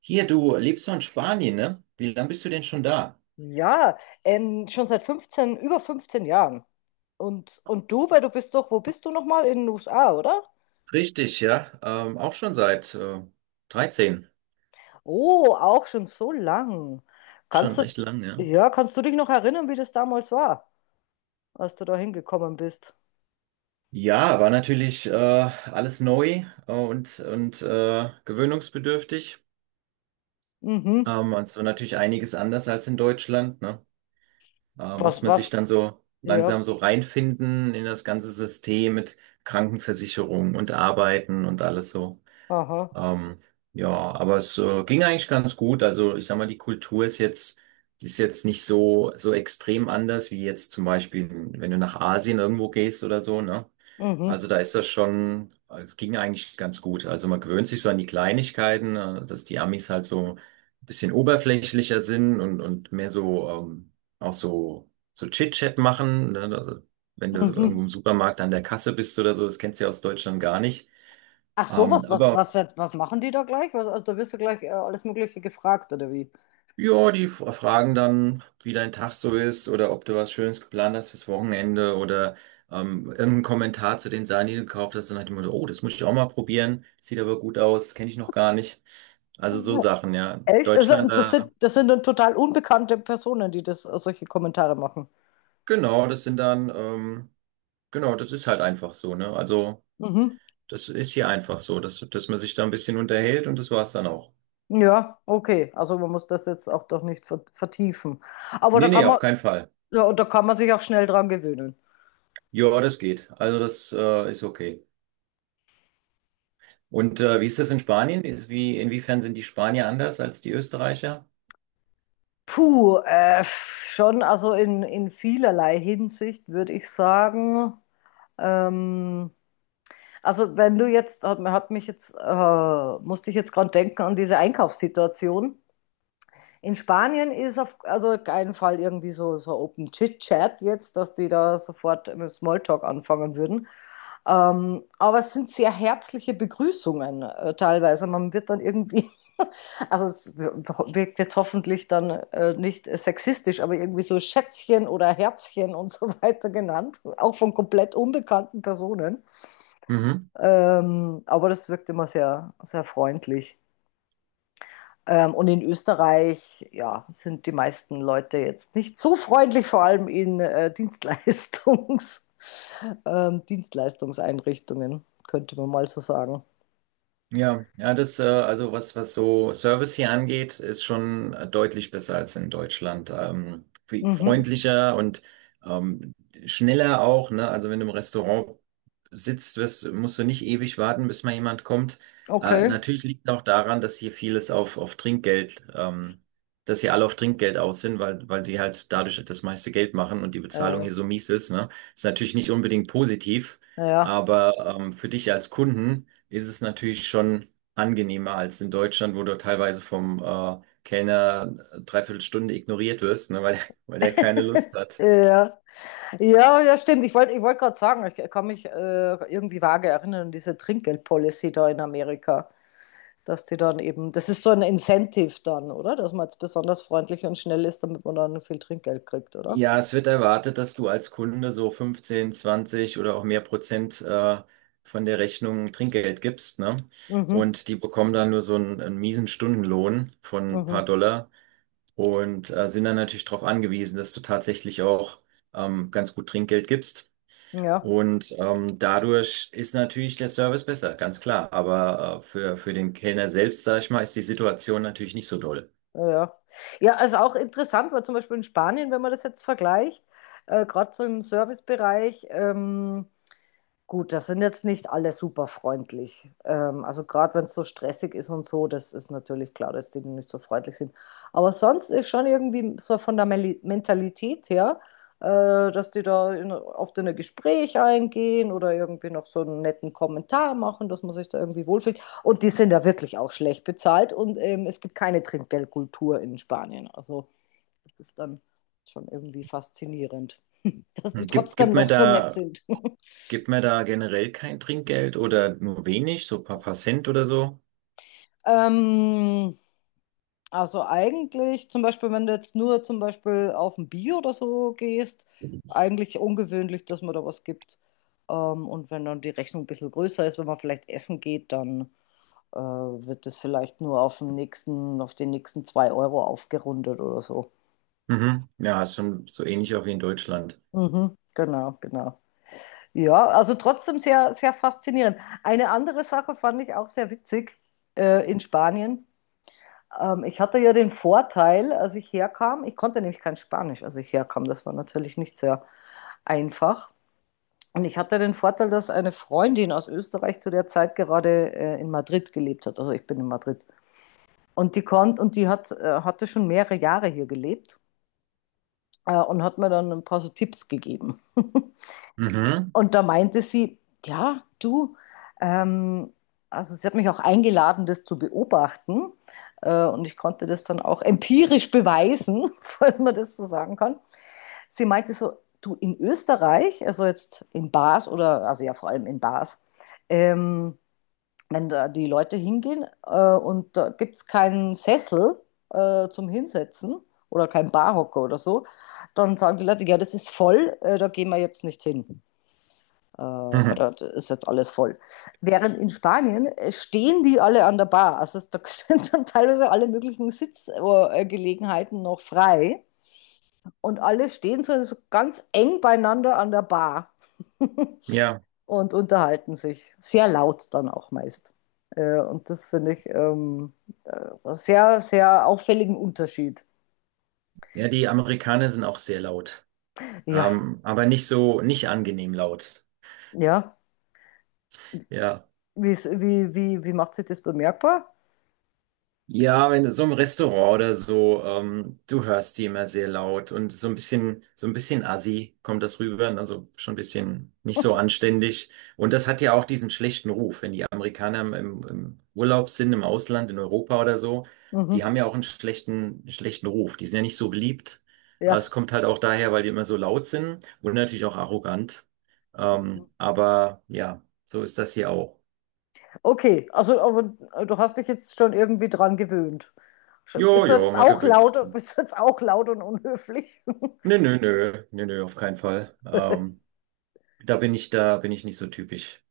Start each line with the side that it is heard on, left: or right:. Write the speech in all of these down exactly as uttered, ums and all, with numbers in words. right: Hier, du lebst doch in Spanien, ne? Wie lange bist du denn schon da?
left: Ja, ähm, schon seit fünfzehn über fünfzehn Jahren. Und, und du, weil du bist doch, wo bist du nochmal? In den U S A, oder?
right: Richtig, ja. Ähm, auch schon seit äh, dreizehn.
left: Oh, auch schon so lang.
right: Schon
left: Kannst du,
right: recht lang, ja.
left: ja, kannst du dich noch erinnern, wie das damals war, als du da hingekommen bist?
right: Ja, war natürlich äh, alles neu äh, und, und äh, gewöhnungsbedürftig.
left: Mhm.
right: Ähm, und es war natürlich einiges anders als in Deutschland, ne? Äh,
left: Was,
right: muss man sich
left: was?
right: dann so
left: Ja,
right: langsam so reinfinden in das ganze System mit Krankenversicherung und Arbeiten und alles so.
left: aha.
right: Ähm, ja, aber es äh, ging eigentlich ganz gut. Also ich sag mal, die Kultur ist jetzt, ist jetzt nicht so, so extrem anders wie jetzt zum Beispiel, wenn du nach Asien irgendwo gehst oder so, ne?
left: Mhm.
right: Also da ist das schon, äh, ging eigentlich ganz gut. Also man gewöhnt sich so an die Kleinigkeiten, äh, dass die Amis halt so ein bisschen oberflächlicher sind und, und mehr so ähm, auch so, so Chit-Chat machen. Ne? Also, wenn du
left: Mhm.
right: irgendwo im Supermarkt an der Kasse bist oder so, das kennst du ja aus Deutschland gar nicht.
left: Ach so,
right: Ähm,
left: was, was,
right: aber
left: was, was machen die da gleich? Was, also da wirst du gleich äh, alles Mögliche gefragt, oder wie?
right: ja, die f- fragen dann, wie dein Tag so ist oder ob du was Schönes geplant hast fürs Wochenende oder ähm, irgendeinen Kommentar zu den Sachen, die du gekauft hast. Dann hat jemand, oh, das muss ich auch mal probieren. Sieht aber gut aus, kenne ich noch gar nicht. Also so Sachen, ja.
left: Echt? Also,
right: Deutschland
left: das sind,
right: da,
left: das sind dann total unbekannte Personen, die das, solche Kommentare machen.
right: genau, das sind dann, ähm, genau, das ist halt einfach so, ne? Also
left: Mhm.
right: das ist hier einfach so, dass, dass man sich da ein bisschen unterhält und das war's dann auch.
left: Ja, okay. Also man muss das jetzt auch doch nicht ver- vertiefen. Aber da
right: Nee, nee,
left: kann man,
right: auf keinen Fall.
left: ja, und da kann man sich auch schnell dran gewöhnen.
right: Ja, das geht. Also das äh, ist okay. Und äh, wie ist das in Spanien? Ist- Wie, inwiefern sind die Spanier anders als die Österreicher?
left: Puh, äh, schon, also in, in vielerlei Hinsicht würde ich sagen. Ähm, also wenn du jetzt, hat, hat mich jetzt, äh, musste ich jetzt gerade denken an diese Einkaufssituation. In Spanien ist auf also keinen Fall irgendwie so, so Open Chit-Chat jetzt, dass die da sofort mit Smalltalk anfangen würden. Ähm, aber es sind sehr herzliche Begrüßungen äh, teilweise. Man wird dann irgendwie, also es wirkt jetzt hoffentlich dann äh, nicht sexistisch, aber irgendwie so Schätzchen oder Herzchen und so weiter genannt, auch von komplett unbekannten Personen.
right: Mhm.
left: Ähm, aber das wirkt immer sehr, sehr freundlich. Ähm, und in Österreich, ja, sind die meisten Leute jetzt nicht so freundlich, vor allem in äh, Dienstleistungs, ähm, Dienstleistungseinrichtungen, könnte man mal so sagen.
right: Ja, ja, das, äh, also was, was so Service hier angeht, ist schon äh, deutlich besser als in Deutschland. Ähm, viel
left: Mhm.
right: freundlicher und ähm, schneller auch, ne? Also wenn du im Restaurant sitzt, wirst, musst du nicht ewig warten, bis mal jemand kommt. Äh,
left: Okay.
right: natürlich liegt auch daran, dass hier vieles auf, auf Trinkgeld, ähm, dass hier alle auf Trinkgeld aus sind, weil, weil sie halt dadurch das meiste Geld machen und die Bezahlung
left: Äh,
right: hier so mies ist, ne? Ist natürlich nicht unbedingt positiv,
left: ja.
right: aber ähm, für dich als Kunden ist es natürlich schon angenehmer als in Deutschland, wo du teilweise vom äh, Kellner dreiviertel Stunde ignoriert wirst, ne, weil, weil der keine Lust hat.
left: Ja, ja, ja, stimmt. Ich wollte, ich wollte gerade sagen, ich kann mich äh, irgendwie vage erinnern an diese Trinkgeldpolicy da in Amerika, dass die dann eben, das ist so ein Incentive dann, oder? Dass man jetzt besonders freundlich und schnell ist, damit man dann viel Trinkgeld kriegt, oder?
right: Ja, es wird erwartet, dass du als Kunde so fünfzehn, zwanzig oder auch mehr Prozent äh, von der Rechnung Trinkgeld gibst, ne?
left: Mhm.
right: Und die bekommen dann nur so einen, einen miesen Stundenlohn von ein
left: Mhm.
right: paar Dollar und äh, sind dann natürlich darauf angewiesen, dass du tatsächlich auch ähm, ganz gut Trinkgeld gibst.
left: Ja,
right: Und ähm, dadurch ist natürlich der Service besser, ganz klar. Aber äh, für, für den Kellner selbst, sag ich mal, ist die Situation natürlich nicht so doll.
left: ja. Ja, ja, also auch interessant war zum Beispiel in Spanien, wenn man das jetzt vergleicht, äh, gerade so im Servicebereich. Ähm, Gut, das sind jetzt nicht alle super freundlich. Ähm, also gerade wenn es so stressig ist und so, das ist natürlich klar, dass die nicht so freundlich sind. Aber sonst ist schon irgendwie so von der Meli- Mentalität her, äh, dass die da in, oft in ein Gespräch eingehen oder irgendwie noch so einen netten Kommentar machen, dass man sich da irgendwie wohlfühlt. Und die sind da wirklich auch schlecht bezahlt und ähm, es gibt keine Trinkgeldkultur in Spanien. Also das ist dann schon irgendwie faszinierend, dass die
right: Hm. Gibt, gibt
left: trotzdem
right: mir
left: noch so nett
right: da,
left: sind.
right: gibt mir da generell kein Trinkgeld oder nur wenig, so ein paar, paar Cent oder so?
left: Ähm, also eigentlich, zum Beispiel, wenn du jetzt nur zum Beispiel auf ein Bier oder so gehst, eigentlich ungewöhnlich, dass man da was gibt. Ähm, und wenn dann die Rechnung ein bisschen größer ist, wenn man vielleicht essen geht, dann äh, wird das vielleicht nur auf den nächsten, auf den nächsten zwei Euro aufgerundet oder so.
right: Mhm. Ja, ist schon so ähnlich auch wie in Deutschland.
left: Mhm, genau, genau. Ja, also trotzdem sehr, sehr faszinierend. Eine andere Sache fand ich auch sehr witzig äh, in Spanien. Ähm, ich hatte ja den Vorteil, als ich herkam, ich konnte nämlich kein Spanisch, als ich herkam. Das war natürlich nicht sehr einfach. Und ich hatte den Vorteil, dass eine Freundin aus Österreich zu der Zeit gerade äh, in Madrid gelebt hat. Also ich bin in Madrid. Und die konnte und die hat, äh, hatte schon mehrere Jahre hier gelebt äh, und hat mir dann ein paar so Tipps gegeben.
right: Mhm.
left: Und da meinte sie, ja, du, ähm, also sie hat mich auch eingeladen, das zu beobachten. Äh, und ich konnte das dann auch empirisch beweisen, falls man das so sagen kann. Sie meinte so, du, in Österreich, also jetzt in Bars oder, also ja, vor allem in Bars, ähm, wenn da die Leute hingehen äh, und da gibt es keinen Sessel äh, zum Hinsetzen oder keinen Barhocker oder so, dann sagen die Leute, ja, das ist voll, äh, da gehen wir jetzt nicht hin. Äh, weil
right: Mhm.
left: da ist jetzt alles voll. Während in Spanien äh, stehen die alle an der Bar. Also es- da sind dann teilweise alle möglichen Sitzgelegenheiten noch frei. Und alle stehen so, so ganz eng beieinander an der Bar
right: Ja.
left: und unterhalten sich. Sehr laut dann auch meist. Äh, und das finde ich ähm, äh, so einen sehr, sehr auffälligen Unterschied.
right: Ja, die Amerikaner sind auch sehr laut.
left: Ja,
right: Ähm, aber nicht so, nicht angenehm laut.
left: ja.
right: Ja.
left: Wie's, wie, wie, wie macht sich das bemerkbar?
right: Ja, wenn du so im Restaurant oder so, ähm, du hörst die immer sehr laut und so ein bisschen, so ein bisschen assi kommt das rüber, ne, also schon ein bisschen nicht so anständig. Und das hat ja auch diesen schlechten Ruf, wenn die Amerikaner im, im im Urlaub sind, im Ausland, in Europa oder so, die
left: Mhm.
right: haben ja auch einen schlechten, einen schlechten Ruf. Die sind ja nicht so beliebt. Äh,
left: Ja.
right: Es kommt halt auch daher, weil die immer so laut sind und natürlich auch arrogant. Ähm, aber ja, so ist das hier auch.
left: Okay, also aber äh, du hast dich jetzt schon irgendwie dran gewöhnt. Sch-
right: Jo,
left: Bist du
right: jo,
left: jetzt
right: man
left: auch
right: gewöhnt sich
left: laut,
right: dran.
left: bist du jetzt auch laut und unhöflich?
right: Nö, nö, nö, nö, nö, auf keinen Fall. Ähm, da bin ich, da bin ich nicht so typisch.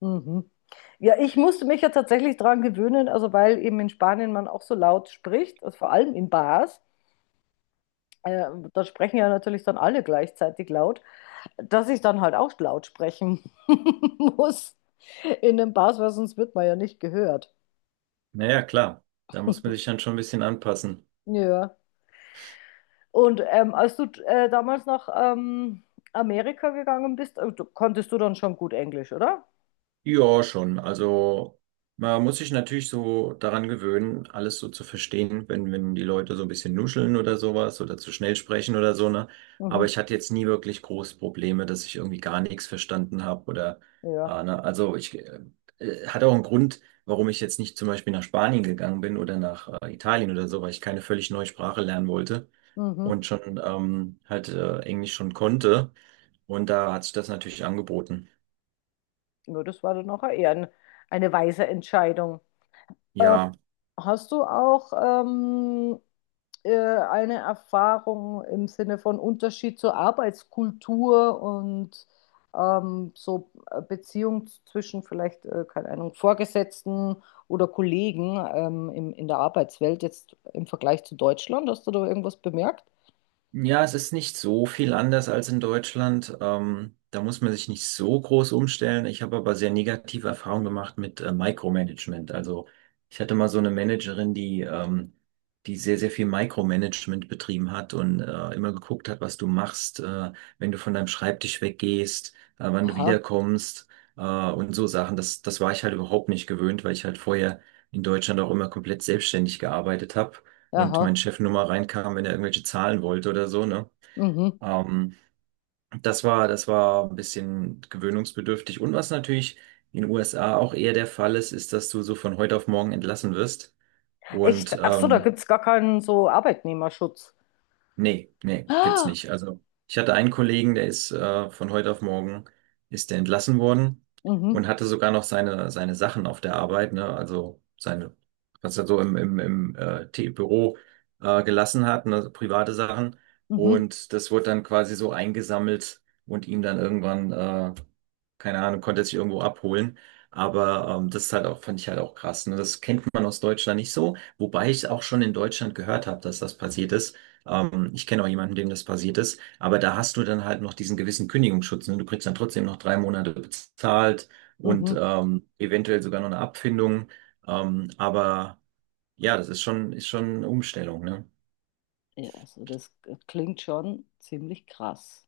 left: Mhm. Ja, ich musste mich ja tatsächlich dran gewöhnen, also weil eben in Spanien man auch so laut spricht, also vor allem in Bars, äh, da sprechen ja natürlich dann alle gleichzeitig laut, dass ich dann halt auch laut sprechen muss in den Bars, weil sonst wird man ja nicht gehört.
right: Naja, klar, da muss man sich dann schon ein bisschen anpassen.
left: Ja. Und ähm, als du äh, damals nach ähm, Amerika gegangen bist, äh, du, konntest du dann schon gut Englisch, oder?
right: Ja, schon. Also man muss sich natürlich so daran gewöhnen, alles so zu verstehen, wenn, wenn die Leute so ein bisschen nuscheln oder sowas oder zu schnell sprechen oder so, ne? Aber
left: Mhm.
right: ich hatte jetzt nie wirklich große Probleme, dass ich irgendwie gar nichts verstanden habe oder,
left: Ja.
right: äh, ne? Also ich äh, äh, hat auch einen Grund, warum ich jetzt nicht zum Beispiel nach Spanien gegangen bin oder nach äh, Italien oder so, weil ich keine völlig neue Sprache lernen wollte
left: Mhm.
right: und schon ähm, halt äh, Englisch schon konnte. Und da hat sich das natürlich angeboten.
left: Ja, das war dann auch eher ein, eine weise Entscheidung. Ähm,
right: Ja,
left: Hast du auch ähm, äh, eine Erfahrung im Sinne von Unterschied zur Arbeitskultur und ähm, so äh, Beziehung zwischen vielleicht, äh, keine Ahnung, Vorgesetzten oder Kollegen ähm, im, in der Arbeitswelt jetzt im Vergleich zu Deutschland? Hast du da irgendwas bemerkt?
right: ja, es ist nicht so viel anders als in Deutschland. Ähm, da muss man sich nicht so groß umstellen. Ich habe aber sehr negative Erfahrungen gemacht mit äh, Micromanagement. Also ich hatte mal so eine Managerin, die, ähm, die sehr, sehr viel Micromanagement betrieben hat und äh, immer geguckt hat, was du machst, äh, wenn du von deinem Schreibtisch weggehst, äh, wann du
left: Aha,
right: wiederkommst äh, und so Sachen. Das, das war ich halt überhaupt nicht gewöhnt, weil ich halt vorher in Deutschland auch immer komplett selbstständig gearbeitet habe und
left: aha,
right: mein Chef nur mal reinkam, wenn er irgendwelche Zahlen wollte oder so, ne?
left: mhm.
right: Ähm, das war, das war ein bisschen gewöhnungsbedürftig. Und was natürlich in den U S A auch eher der Fall ist, ist, dass du so von heute auf morgen entlassen wirst. Und
left: Echt? Ach so, da
right: ähm,
left: gibt es gar keinen so Arbeitnehmerschutz.
right: nee, nee, gibt's
left: Ah,
right: nicht. Also ich hatte einen Kollegen, der ist äh, von heute auf morgen ist der entlassen worden
left: mhm,
right: und hatte sogar noch seine seine Sachen auf der Arbeit, ne? Also seine, was er so im im, im äh, T- Büro äh, gelassen hat, ne? Private Sachen.
left: mhm,
right: Und das wurde dann quasi so eingesammelt und ihm dann irgendwann, äh, keine Ahnung, konnte er sich irgendwo abholen. Aber ähm, das ist halt auch, fand ich halt auch krass. Ne? Das kennt man aus Deutschland nicht so, wobei ich auch schon in Deutschland gehört habe, dass das passiert ist. Ähm, ich kenne auch jemanden, dem das passiert ist, aber da hast du dann halt noch diesen gewissen Kündigungsschutz. Ne? Du kriegst dann trotzdem noch drei Monate bezahlt und
left: mhm.
right: ähm, eventuell sogar noch eine Abfindung. Ähm, aber ja, das ist schon, ist schon eine Umstellung, ne?
left: Ja, also das äh, klingt schon ziemlich krass.